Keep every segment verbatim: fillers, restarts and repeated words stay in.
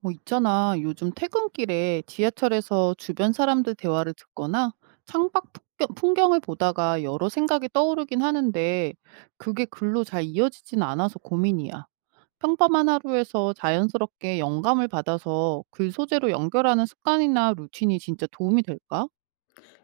뭐 있잖아. 요즘 퇴근길에 지하철에서 주변 사람들 대화를 듣거나 창밖 풍경- 풍경을 보다가 여러 생각이 떠오르긴 하는데 그게 글로 잘 이어지진 않아서 고민이야. 평범한 하루에서 자연스럽게 영감을 받아서 글 소재로 연결하는 습관이나 루틴이 진짜 도움이 될까?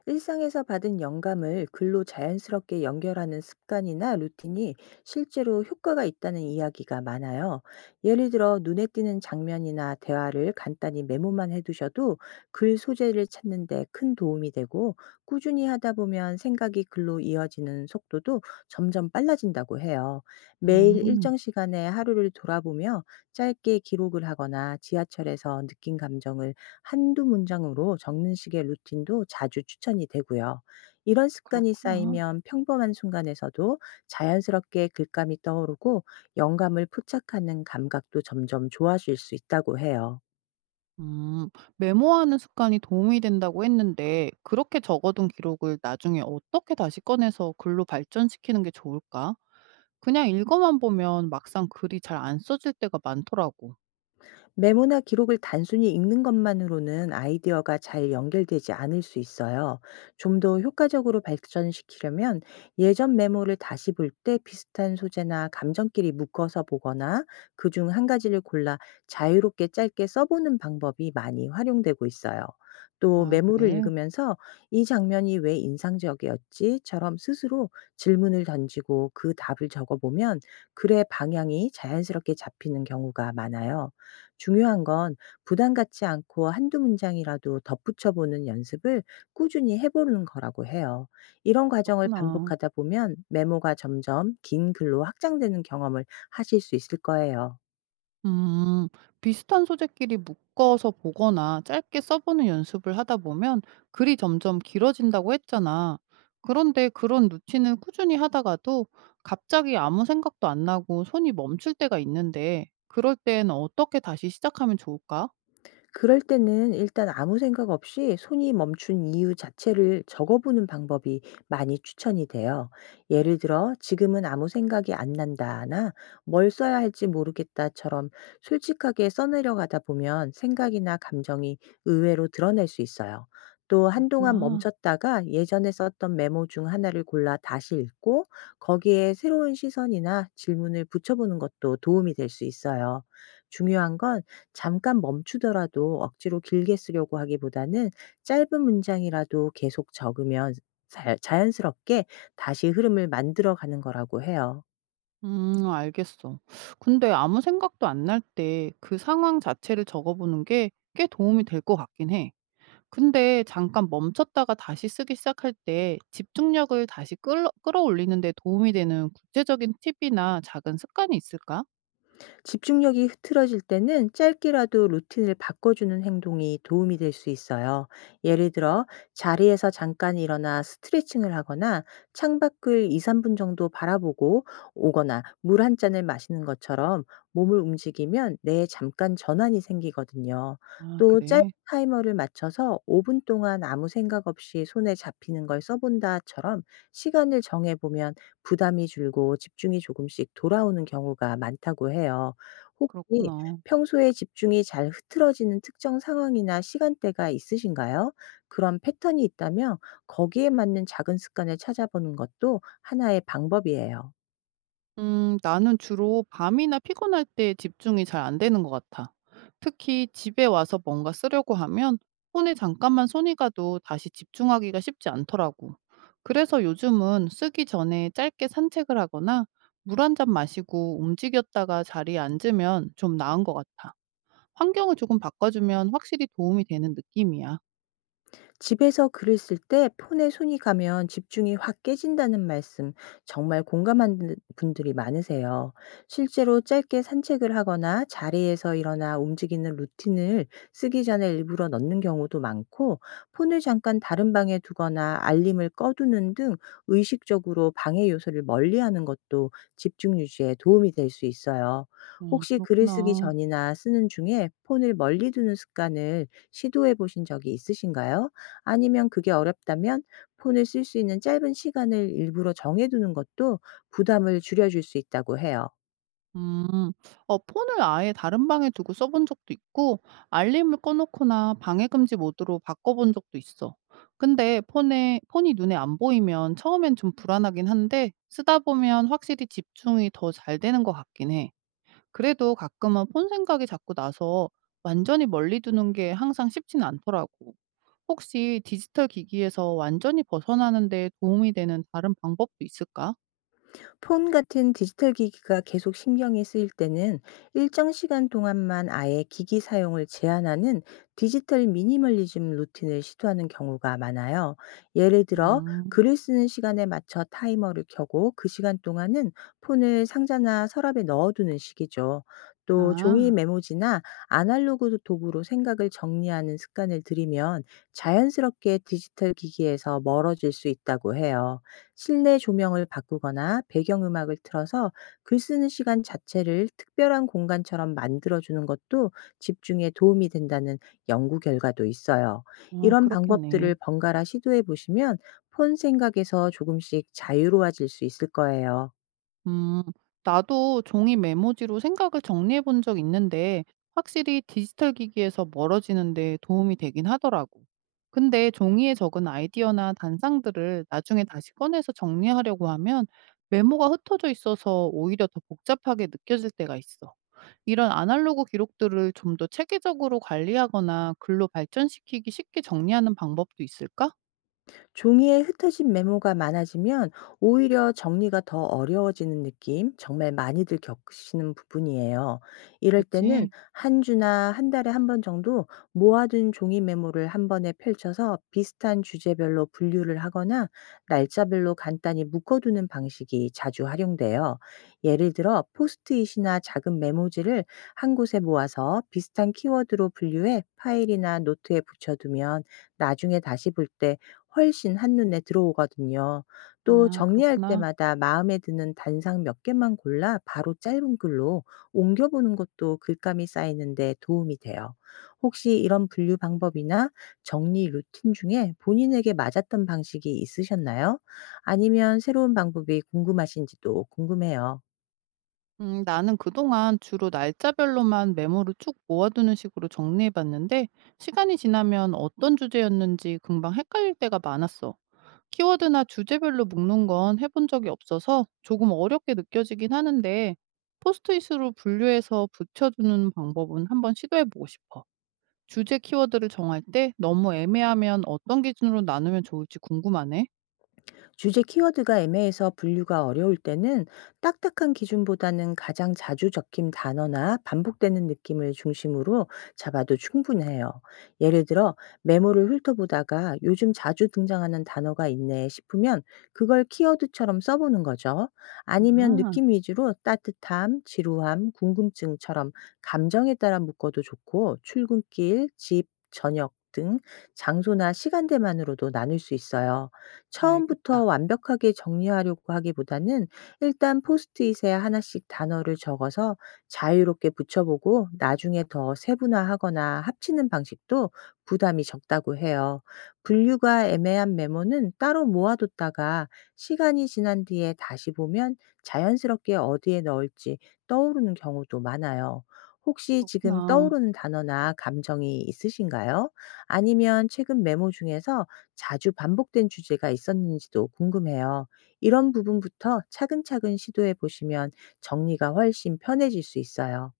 일상에서 받은 영감을 글로 자연스럽게 연결하는 습관이나 루틴이 실제로 효과가 있다는 이야기가 많아요. 예를 들어 눈에 띄는 장면이나 대화를 간단히 메모만 해두셔도 글 소재를 찾는데 큰 도움이 되고, 꾸준히 하다 보면 생각이 글로 이어지는 속도도 점점 빨라진다고 해요. 매일 음, 일정 시간에 하루를 돌아보며 짧게 기록을 하거나, 지하철에서 느낀 감정을 한두 문장으로 적는 식의 루틴도 자주 추천이 되고요. 이런 습관이 그렇구나. 쌓이면 평범한 순간에서도 자연스럽게 글감이 떠오르고, 영감을 포착하는 감각도 점점 좋아질 수 있다고 해요. 음, 메모하는 습관이 도움이 된다고 했는데 그렇게 적어둔 기록을 나중에 어떻게 다시 꺼내서 글로 발전시키는 게 좋을까? 그냥 읽어만 보면 막상 글이 잘 안 써질 때가 많더라고. 메모나 기록을 단순히 읽는 것만으로는 아이디어가 잘 연결되지 않을 수 있어요. 좀 더 효과적으로 발전시키려면, 예전 메모를 다시 볼 때 비슷한 소재나 감정끼리 묶어서 보거나, 그 중 한 가지를 골라 자유롭게 짧게 써보는 방법이 많이 활용되고 있어요. 또 아, 메모를 그래? 읽으면서 "이 장면이 왜 인상적이었지처럼 스스로 질문을 던지고 그 답을 적어보면 글의 방향이 자연스럽게 잡히는 경우가 많아요. 중요한 건, 부담 갖지 않고 한두 문장이라도 덧붙여 보는 연습을 꾸준히 해 보는 거라고 해요. 이런 과정을 그렇구나. 반복하다 보면 메모가 점점 긴 글로 확장되는 경험을 하실 수 있을 거예요. 음, 비슷한 소재끼리 묶어서 보거나 짧게 써보는 연습을 하다 보면 글이 점점 길어진다고 했잖아. 그런데 그런 루틴을 꾸준히 하다가도 갑자기 아무 생각도 안 나고 손이 멈출 때가 있는데 그럴 땐 어떻게 다시 시작하면 좋을까? 그럴 때는 일단 아무 생각 없이 손이 멈춘 이유 자체를 적어보는 방법이 많이 추천이 돼요. 예를 들어, "지금은 아무 생각이 안 난다나 "뭘 써야 할지 모르겠다처럼 솔직하게 써내려가다 보면 생각이나 감정이 의외로 드러낼 수 있어요. 또 한동안 그렇구나. 멈췄다가 예전에 썼던 메모 중 하나를 골라 다시 읽고, 거기에 새로운 시선이나 질문을 붙여보는 것도 도움이 될 수 있어요. 중요한 건, 잠깐 멈추더라도 억지로 길게 쓰려고 하기보다는 짧은 문장이라도 계속 적으면 자- 자연스럽게 다시 흐름을 만들어 가는 거라고 해요. 음, 알겠어. 근데 아무 생각도 안 날 때 그 상황 자체를 적어보는 게 꽤 도움이 될 것 같긴 해. 근데 잠깐 멈췄다가 다시 쓰기 시작할 때 집중력을 다시 끌어, 끌어올리는 데 도움이 되는 구체적인 팁이나 작은 습관이 있을까? 집중력이 흐트러질 때는 짧게라도 루틴을 바꿔주는 행동이 도움이 될 수 있어요. 예를 들어, 자리에서 잠깐 일어나 스트레칭을 하거나, 창밖을 이, 삼 분 정도 바라보고 오거나, 물 한 잔을 마시는 것처럼 몸을 움직이면 뇌에 잠깐 전환이 생기거든요. 아, 또 짧은 그래. 타이머를 맞춰서 "오 분 동안 아무 생각 없이 손에 잡히는 걸 써본다처럼 시간을 정해보면 부담이 줄고 집중이 조금씩 돌아오는 경우가 많다고 해요. 혹시 그렇구나. 평소에 집중이 잘 흐트러지는 특정 상황이나 시간대가 있으신가요? 그런 패턴이 있다면 거기에 맞는 작은 습관을 찾아보는 것도 하나의 방법이에요. 음, 나는 주로 밤이나 피곤할 때 집중이 잘 안 되는 것 같아. 특히 집에 와서 뭔가 쓰려고 하면 폰에 잠깐만 손이 가도 다시 집중하기가 쉽지 않더라고. 그래서 요즘은 쓰기 전에 짧게 산책을 하거나 물 한잔 마시고 움직였다가 자리에 앉으면 좀 나은 것 같아. 환경을 조금 바꿔주면 확실히 도움이 되는 느낌이야. 집에서 글을 쓸 때 폰에 손이 가면 집중이 확 깨진다는 말씀, 정말 공감하는 분들이 많으세요. 실제로 짧게 산책을 하거나 자리에서 일어나 움직이는 루틴을 쓰기 전에 일부러 넣는 경우도 많고, 폰을 잠깐 다른 방에 두거나 알림을 꺼두는 등 의식적으로 방해 요소를 멀리하는 것도 집중 유지에 도움이 될 수 있어요. 어, 혹시 글을 쓰기 그렇구나. 전이나 쓰는 중에 폰을 멀리 두는 습관을 시도해 보신 적이 있으신가요? 아니면 그게 어렵다면, 폰을 쓸 수 있는 짧은 시간을 일부러 정해 두는 것도 부담을 줄여 줄 수 있다고 해요. 음, 어, 폰을 아예 다른 방에 두고 써본 적도 있고, 알림을 꺼놓거나 방해금지 모드로 바꿔본 적도 있어. 근데 폰에, 폰이 눈에 안 보이면 처음엔 좀 불안하긴 한데, 쓰다 보면 확실히 집중이 더 잘 되는 것 같긴 해. 그래도 가끔은 폰 생각이 자꾸 나서 완전히 멀리 두는 게 항상 쉽진 않더라고. 혹시 디지털 기기에서 완전히 벗어나는 데 도움이 되는 다른 방법도 있을까? 폰 같은 디지털 기기가 계속 신경이 쓰일 때는 일정 시간 동안만 아예 기기 사용을 제한하는 디지털 미니멀리즘 루틴을 시도하는 경우가 많아요. 예를 들어, 음, 글을 쓰는 시간에 맞춰 타이머를 켜고 그 시간 동안은 폰을 상자나 서랍에 넣어두는 식이죠. 또 종이 아, 메모지나 아날로그 도구로 생각을 정리하는 습관을 들이면 자연스럽게 디지털 기기에서 멀어질 수 있다고 해요. 실내 조명을 바꾸거나 배경음악을 틀어서 글 쓰는 시간 자체를 특별한 공간처럼 만들어주는 것도 집중에 도움이 된다는 연구 결과도 있어요. 어, 이런 그렇겠네. 방법들을 번갈아 시도해 보시면 폰 생각에서 조금씩 자유로워질 수 있을 거예요. 음, 나도 종이 메모지로 생각을 정리해 본 적 있는데, 확실히 디지털 기기에서 멀어지는 데 도움이 되긴 하더라고. 근데 종이에 적은 아이디어나 단상들을 나중에 다시 꺼내서 정리하려고 하면 메모가 흩어져 있어서 오히려 더 복잡하게 느껴질 때가 있어. 이런 아날로그 기록들을 좀 더 체계적으로 관리하거나 글로 발전시키기 쉽게 정리하는 방법도 있을까? 종이에 흩어진 메모가 많아지면 오히려 정리가 더 어려워지는 느낌, 정말 많이들 겪으시는 부분이에요. 이럴 때는 그렇지. 한 주나 한 달에 한 번 정도 모아둔 종이 메모를 한 번에 펼쳐서 비슷한 주제별로 분류를 하거나, 날짜별로 간단히 묶어두는 방식이 자주 활용돼요. 예를 들어 포스트잇이나 작은 메모지를 한 곳에 모아서 비슷한 키워드로 분류해 파일이나 노트에 붙여두면 나중에 다시 볼때 훨씬 한눈에 들어오거든요. 또 아, 정리할 그렇구나. 때마다 마음에 드는 단상 몇 개만 골라 바로 짧은 글로 옮겨보는 것도 글감이 쌓이는데 도움이 돼요. 혹시 이런 분류 방법이나 정리 루틴 중에 본인에게 맞았던 방식이 있으셨나요? 아니면 새로운 방법이 궁금하신지도 궁금해요. 음, 나는 그동안 주로 날짜별로만 메모를 쭉 모아두는 식으로 정리해봤는데, 시간이 지나면 어떤 주제였는지 금방 헷갈릴 때가 많았어. 키워드나 주제별로 묶는 건 해본 적이 없어서 조금 어렵게 느껴지긴 하는데, 포스트잇으로 분류해서 붙여두는 방법은 한번 시도해보고 싶어. 주제 키워드를 정할 때 너무 애매하면 어떤 기준으로 나누면 좋을지 궁금하네. 주제 키워드가 애매해서 분류가 어려울 때는 딱딱한 기준보다는 가장 자주 적힌 단어나 반복되는 느낌을 중심으로 잡아도 충분해요. 예를 들어, 메모를 훑어보다가 "요즘 자주 등장하는 단어가 있네" 싶으면 그걸 키워드처럼 써보는 거죠. 아니면 아, 느낌 위주로 따뜻함, 지루함, 궁금증처럼 감정에 따라 묶어도 좋고, 출근길, 집, 저녁 등 장소나 시간대만으로도 나눌 수 있어요. 알겠다. 처음부터 완벽하게 정리하려고 하기보다는 일단 포스트잇에 하나씩 단어를 적어서 자유롭게 붙여보고, 나중에 더 세분화하거나 합치는 방식도 부담이 적다고 해요. 분류가 애매한 메모는 따로 모아뒀다가 시간이 지난 뒤에 다시 보면 자연스럽게 어디에 넣을지 떠오르는 경우도 많아요. 혹시 지금 그렇구나. 떠오르는 단어나 감정이 있으신가요? 아니면 최근 메모 중에서 자주 반복된 주제가 있었는지도 궁금해요. 이런 부분부터 차근차근 시도해 보시면 정리가 훨씬 편해질 수 있어요.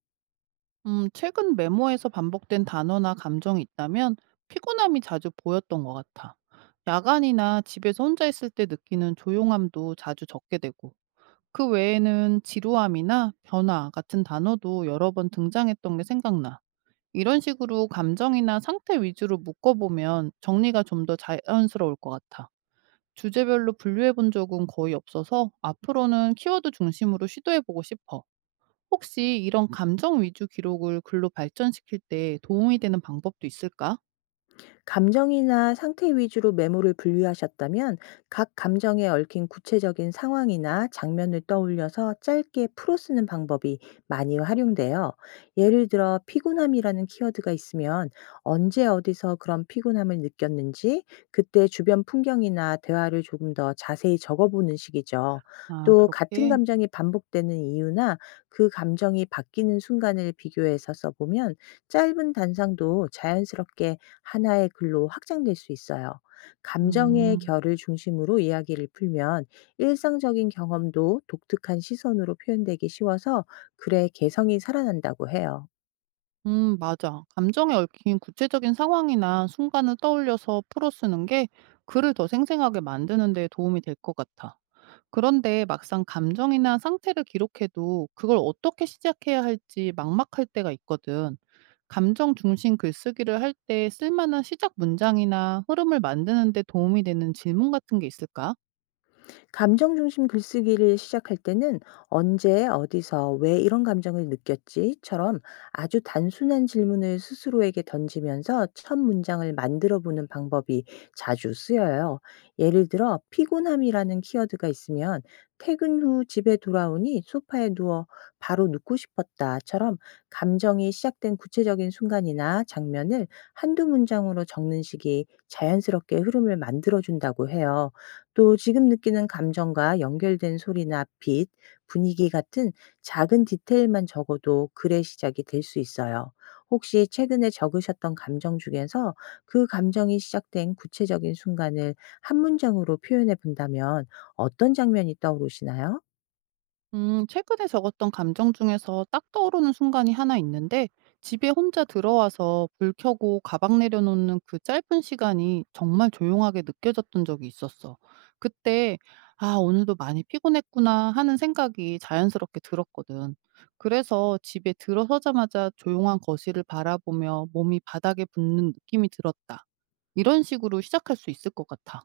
음, 최근 메모에서 반복된 단어나 감정이 있다면 피곤함이 자주 보였던 것 같아. 야간이나 집에서 혼자 있을 때 느끼는 조용함도 자주 적게 되고, 그 외에는 지루함이나 변화 같은 단어도 여러 번 등장했던 게 생각나. 이런 식으로 감정이나 상태 위주로 묶어보면 정리가 좀 더 자연스러울 것 같아. 주제별로 분류해 본 적은 거의 없어서 앞으로는 키워드 중심으로 시도해 보고 싶어. 혹시 이런 감정 위주 기록을 글로 발전시킬 때 도움이 되는 방법도 있을까? 감정이나 상태 위주로 메모를 분류하셨다면, 각 감정에 얽힌 구체적인 상황이나 장면을 떠올려서 짧게 풀어 쓰는 방법이 많이 활용돼요. 예를 들어 피곤함이라는 키워드가 있으면, 언제 어디서 그런 피곤함을 느꼈는지, 그때 주변 풍경이나 대화를 조금 더 자세히 적어보는 식이죠. 아, 또 같은 그렇게? 감정이 반복되는 이유나 그 감정이 바뀌는 순간을 비교해서 써보면 짧은 단상도 자연스럽게 하나의 글로 확장될 수 있어요. 감정의 음. 결을 중심으로 이야기를 풀면 일상적인 경험도 독특한 시선으로 표현되기 쉬워서 글의 개성이 살아난다고 해요. 음, 맞아. 감정에 얽힌 구체적인 상황이나 순간을 떠올려서 풀어 쓰는 게 글을 더 생생하게 만드는 데 도움이 될 것 같아. 그런데 막상 감정이나 상태를 기록해도 그걸 어떻게 시작해야 할지 막막할 때가 있거든. 감정 중심 글쓰기를 할 때 쓸만한 시작 문장이나 흐름을 만드는 데 도움이 되는 질문 같은 게 있을까? 감정 중심 글쓰기를 시작할 때는 "언제 어디서 왜 이런 감정을 느꼈지?"처럼 아주 단순한 질문을 스스로에게 던지면서 첫 문장을 만들어 보는 방법이 자주 쓰여요. 예를 들어 피곤함이라는 키워드가 있으면, "퇴근 후 집에 돌아오니 소파에 누워 바로 눕고 싶었다."처럼 감정이 시작된 구체적인 순간이나 장면을 한두 문장으로 적는 식이 자연스럽게 흐름을 만들어 준다고 해요. 또 지금 느끼는 감정과 연결된 소리나 빛, 분위기 같은 작은 디테일만 적어도 글의 시작이 될 수 있어요. 혹시 최근에 적으셨던 감정 중에서 그 감정이 시작된 구체적인 순간을 한 문장으로 표현해 본다면 어떤 장면이 떠오르시나요? 음, 최근에 적었던 감정 중에서 딱 떠오르는 순간이 하나 있는데, 집에 혼자 들어와서 불 켜고 가방 내려놓는 그 짧은 시간이 정말 조용하게 느껴졌던 적이 있었어. 그때, 아, 오늘도 많이 피곤했구나 하는 생각이 자연스럽게 들었거든. 그래서 집에 들어서자마자 조용한 거실을 바라보며 몸이 바닥에 붙는 느낌이 들었다. 이런 식으로 시작할 수 있을 것 같아.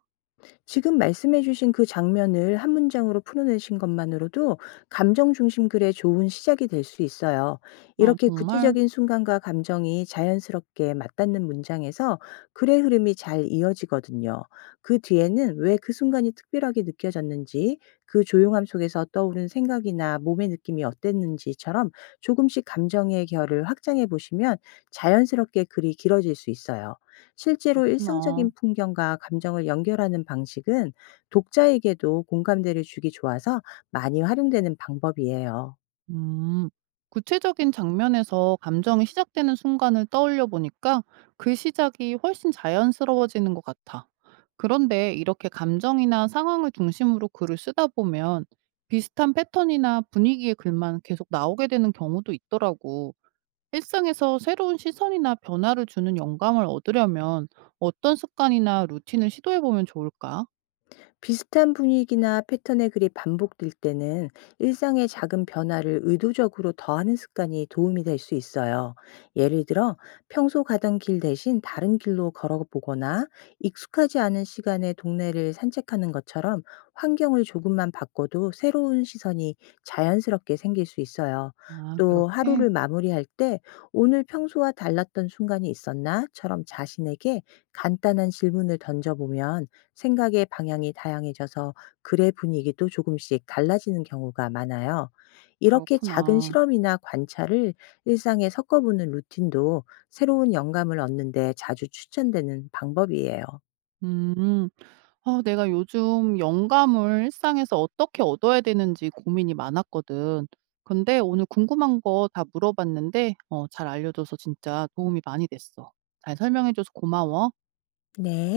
지금 말씀해 주신 그 장면을 한 문장으로 풀어내신 것만으로도 감정 중심 글의 좋은 시작이 될 수 있어요. 아, 이렇게 정말 구체적인 순간과 감정이 자연스럽게 맞닿는 문장에서 글의 흐름이 잘 이어지거든요. 그 뒤에는 왜 그 순간이 특별하게 느껴졌는지, 그 조용함 속에서 떠오른 생각이나 몸의 느낌이 어땠는지처럼 조금씩 감정의 결을 확장해 보시면 자연스럽게 글이 길어질 수 있어요. 실제로 그렇구나. 일상적인 풍경과 감정을 연결하는 방식은 독자에게도 공감대를 주기 좋아서 많이 활용되는 방법이에요. 음, 구체적인 장면에서 감정이 시작되는 순간을 떠올려 보니까 그 시작이 훨씬 자연스러워지는 것 같아. 그런데 이렇게 감정이나 상황을 중심으로 글을 쓰다 보면 비슷한 패턴이나 분위기의 글만 계속 나오게 되는 경우도 있더라고. 일상에서 새로운 시선이나 변화를 주는 영감을 얻으려면 어떤 습관이나 루틴을 시도해 보면 좋을까? 비슷한 분위기나 패턴의 글이 반복될 때는 일상의 작은 변화를 의도적으로 더하는 습관이 도움이 될 수 있어요. 예를 들어, 평소 가던 길 대신 다른 길로 걸어보거나 익숙하지 않은 시간에 동네를 산책하는 것처럼 환경을 조금만 바꿔도 새로운 시선이 자연스럽게 생길 수 있어요. 아, 또 그렇게? 하루를 마무리할 때 "오늘 평소와 달랐던 순간이 있었나?"처럼 자신에게 간단한 질문을 던져보면 생각의 방향이 다양해져서 글의 분위기도 조금씩 달라지는 경우가 많아요. 이렇게 작은 그렇구나. 실험이나 관찰을 일상에 섞어보는 루틴도 새로운 영감을 얻는데 자주 추천되는 방법이에요. 음. 아, 내가 요즘 영감을 일상에서 어떻게 얻어야 되는지 고민이 많았거든. 근데 오늘 궁금한 거 다 물어봤는데 어 잘 알려줘서 진짜 도움이 많이 됐어. 잘 설명해줘서 고마워. 네.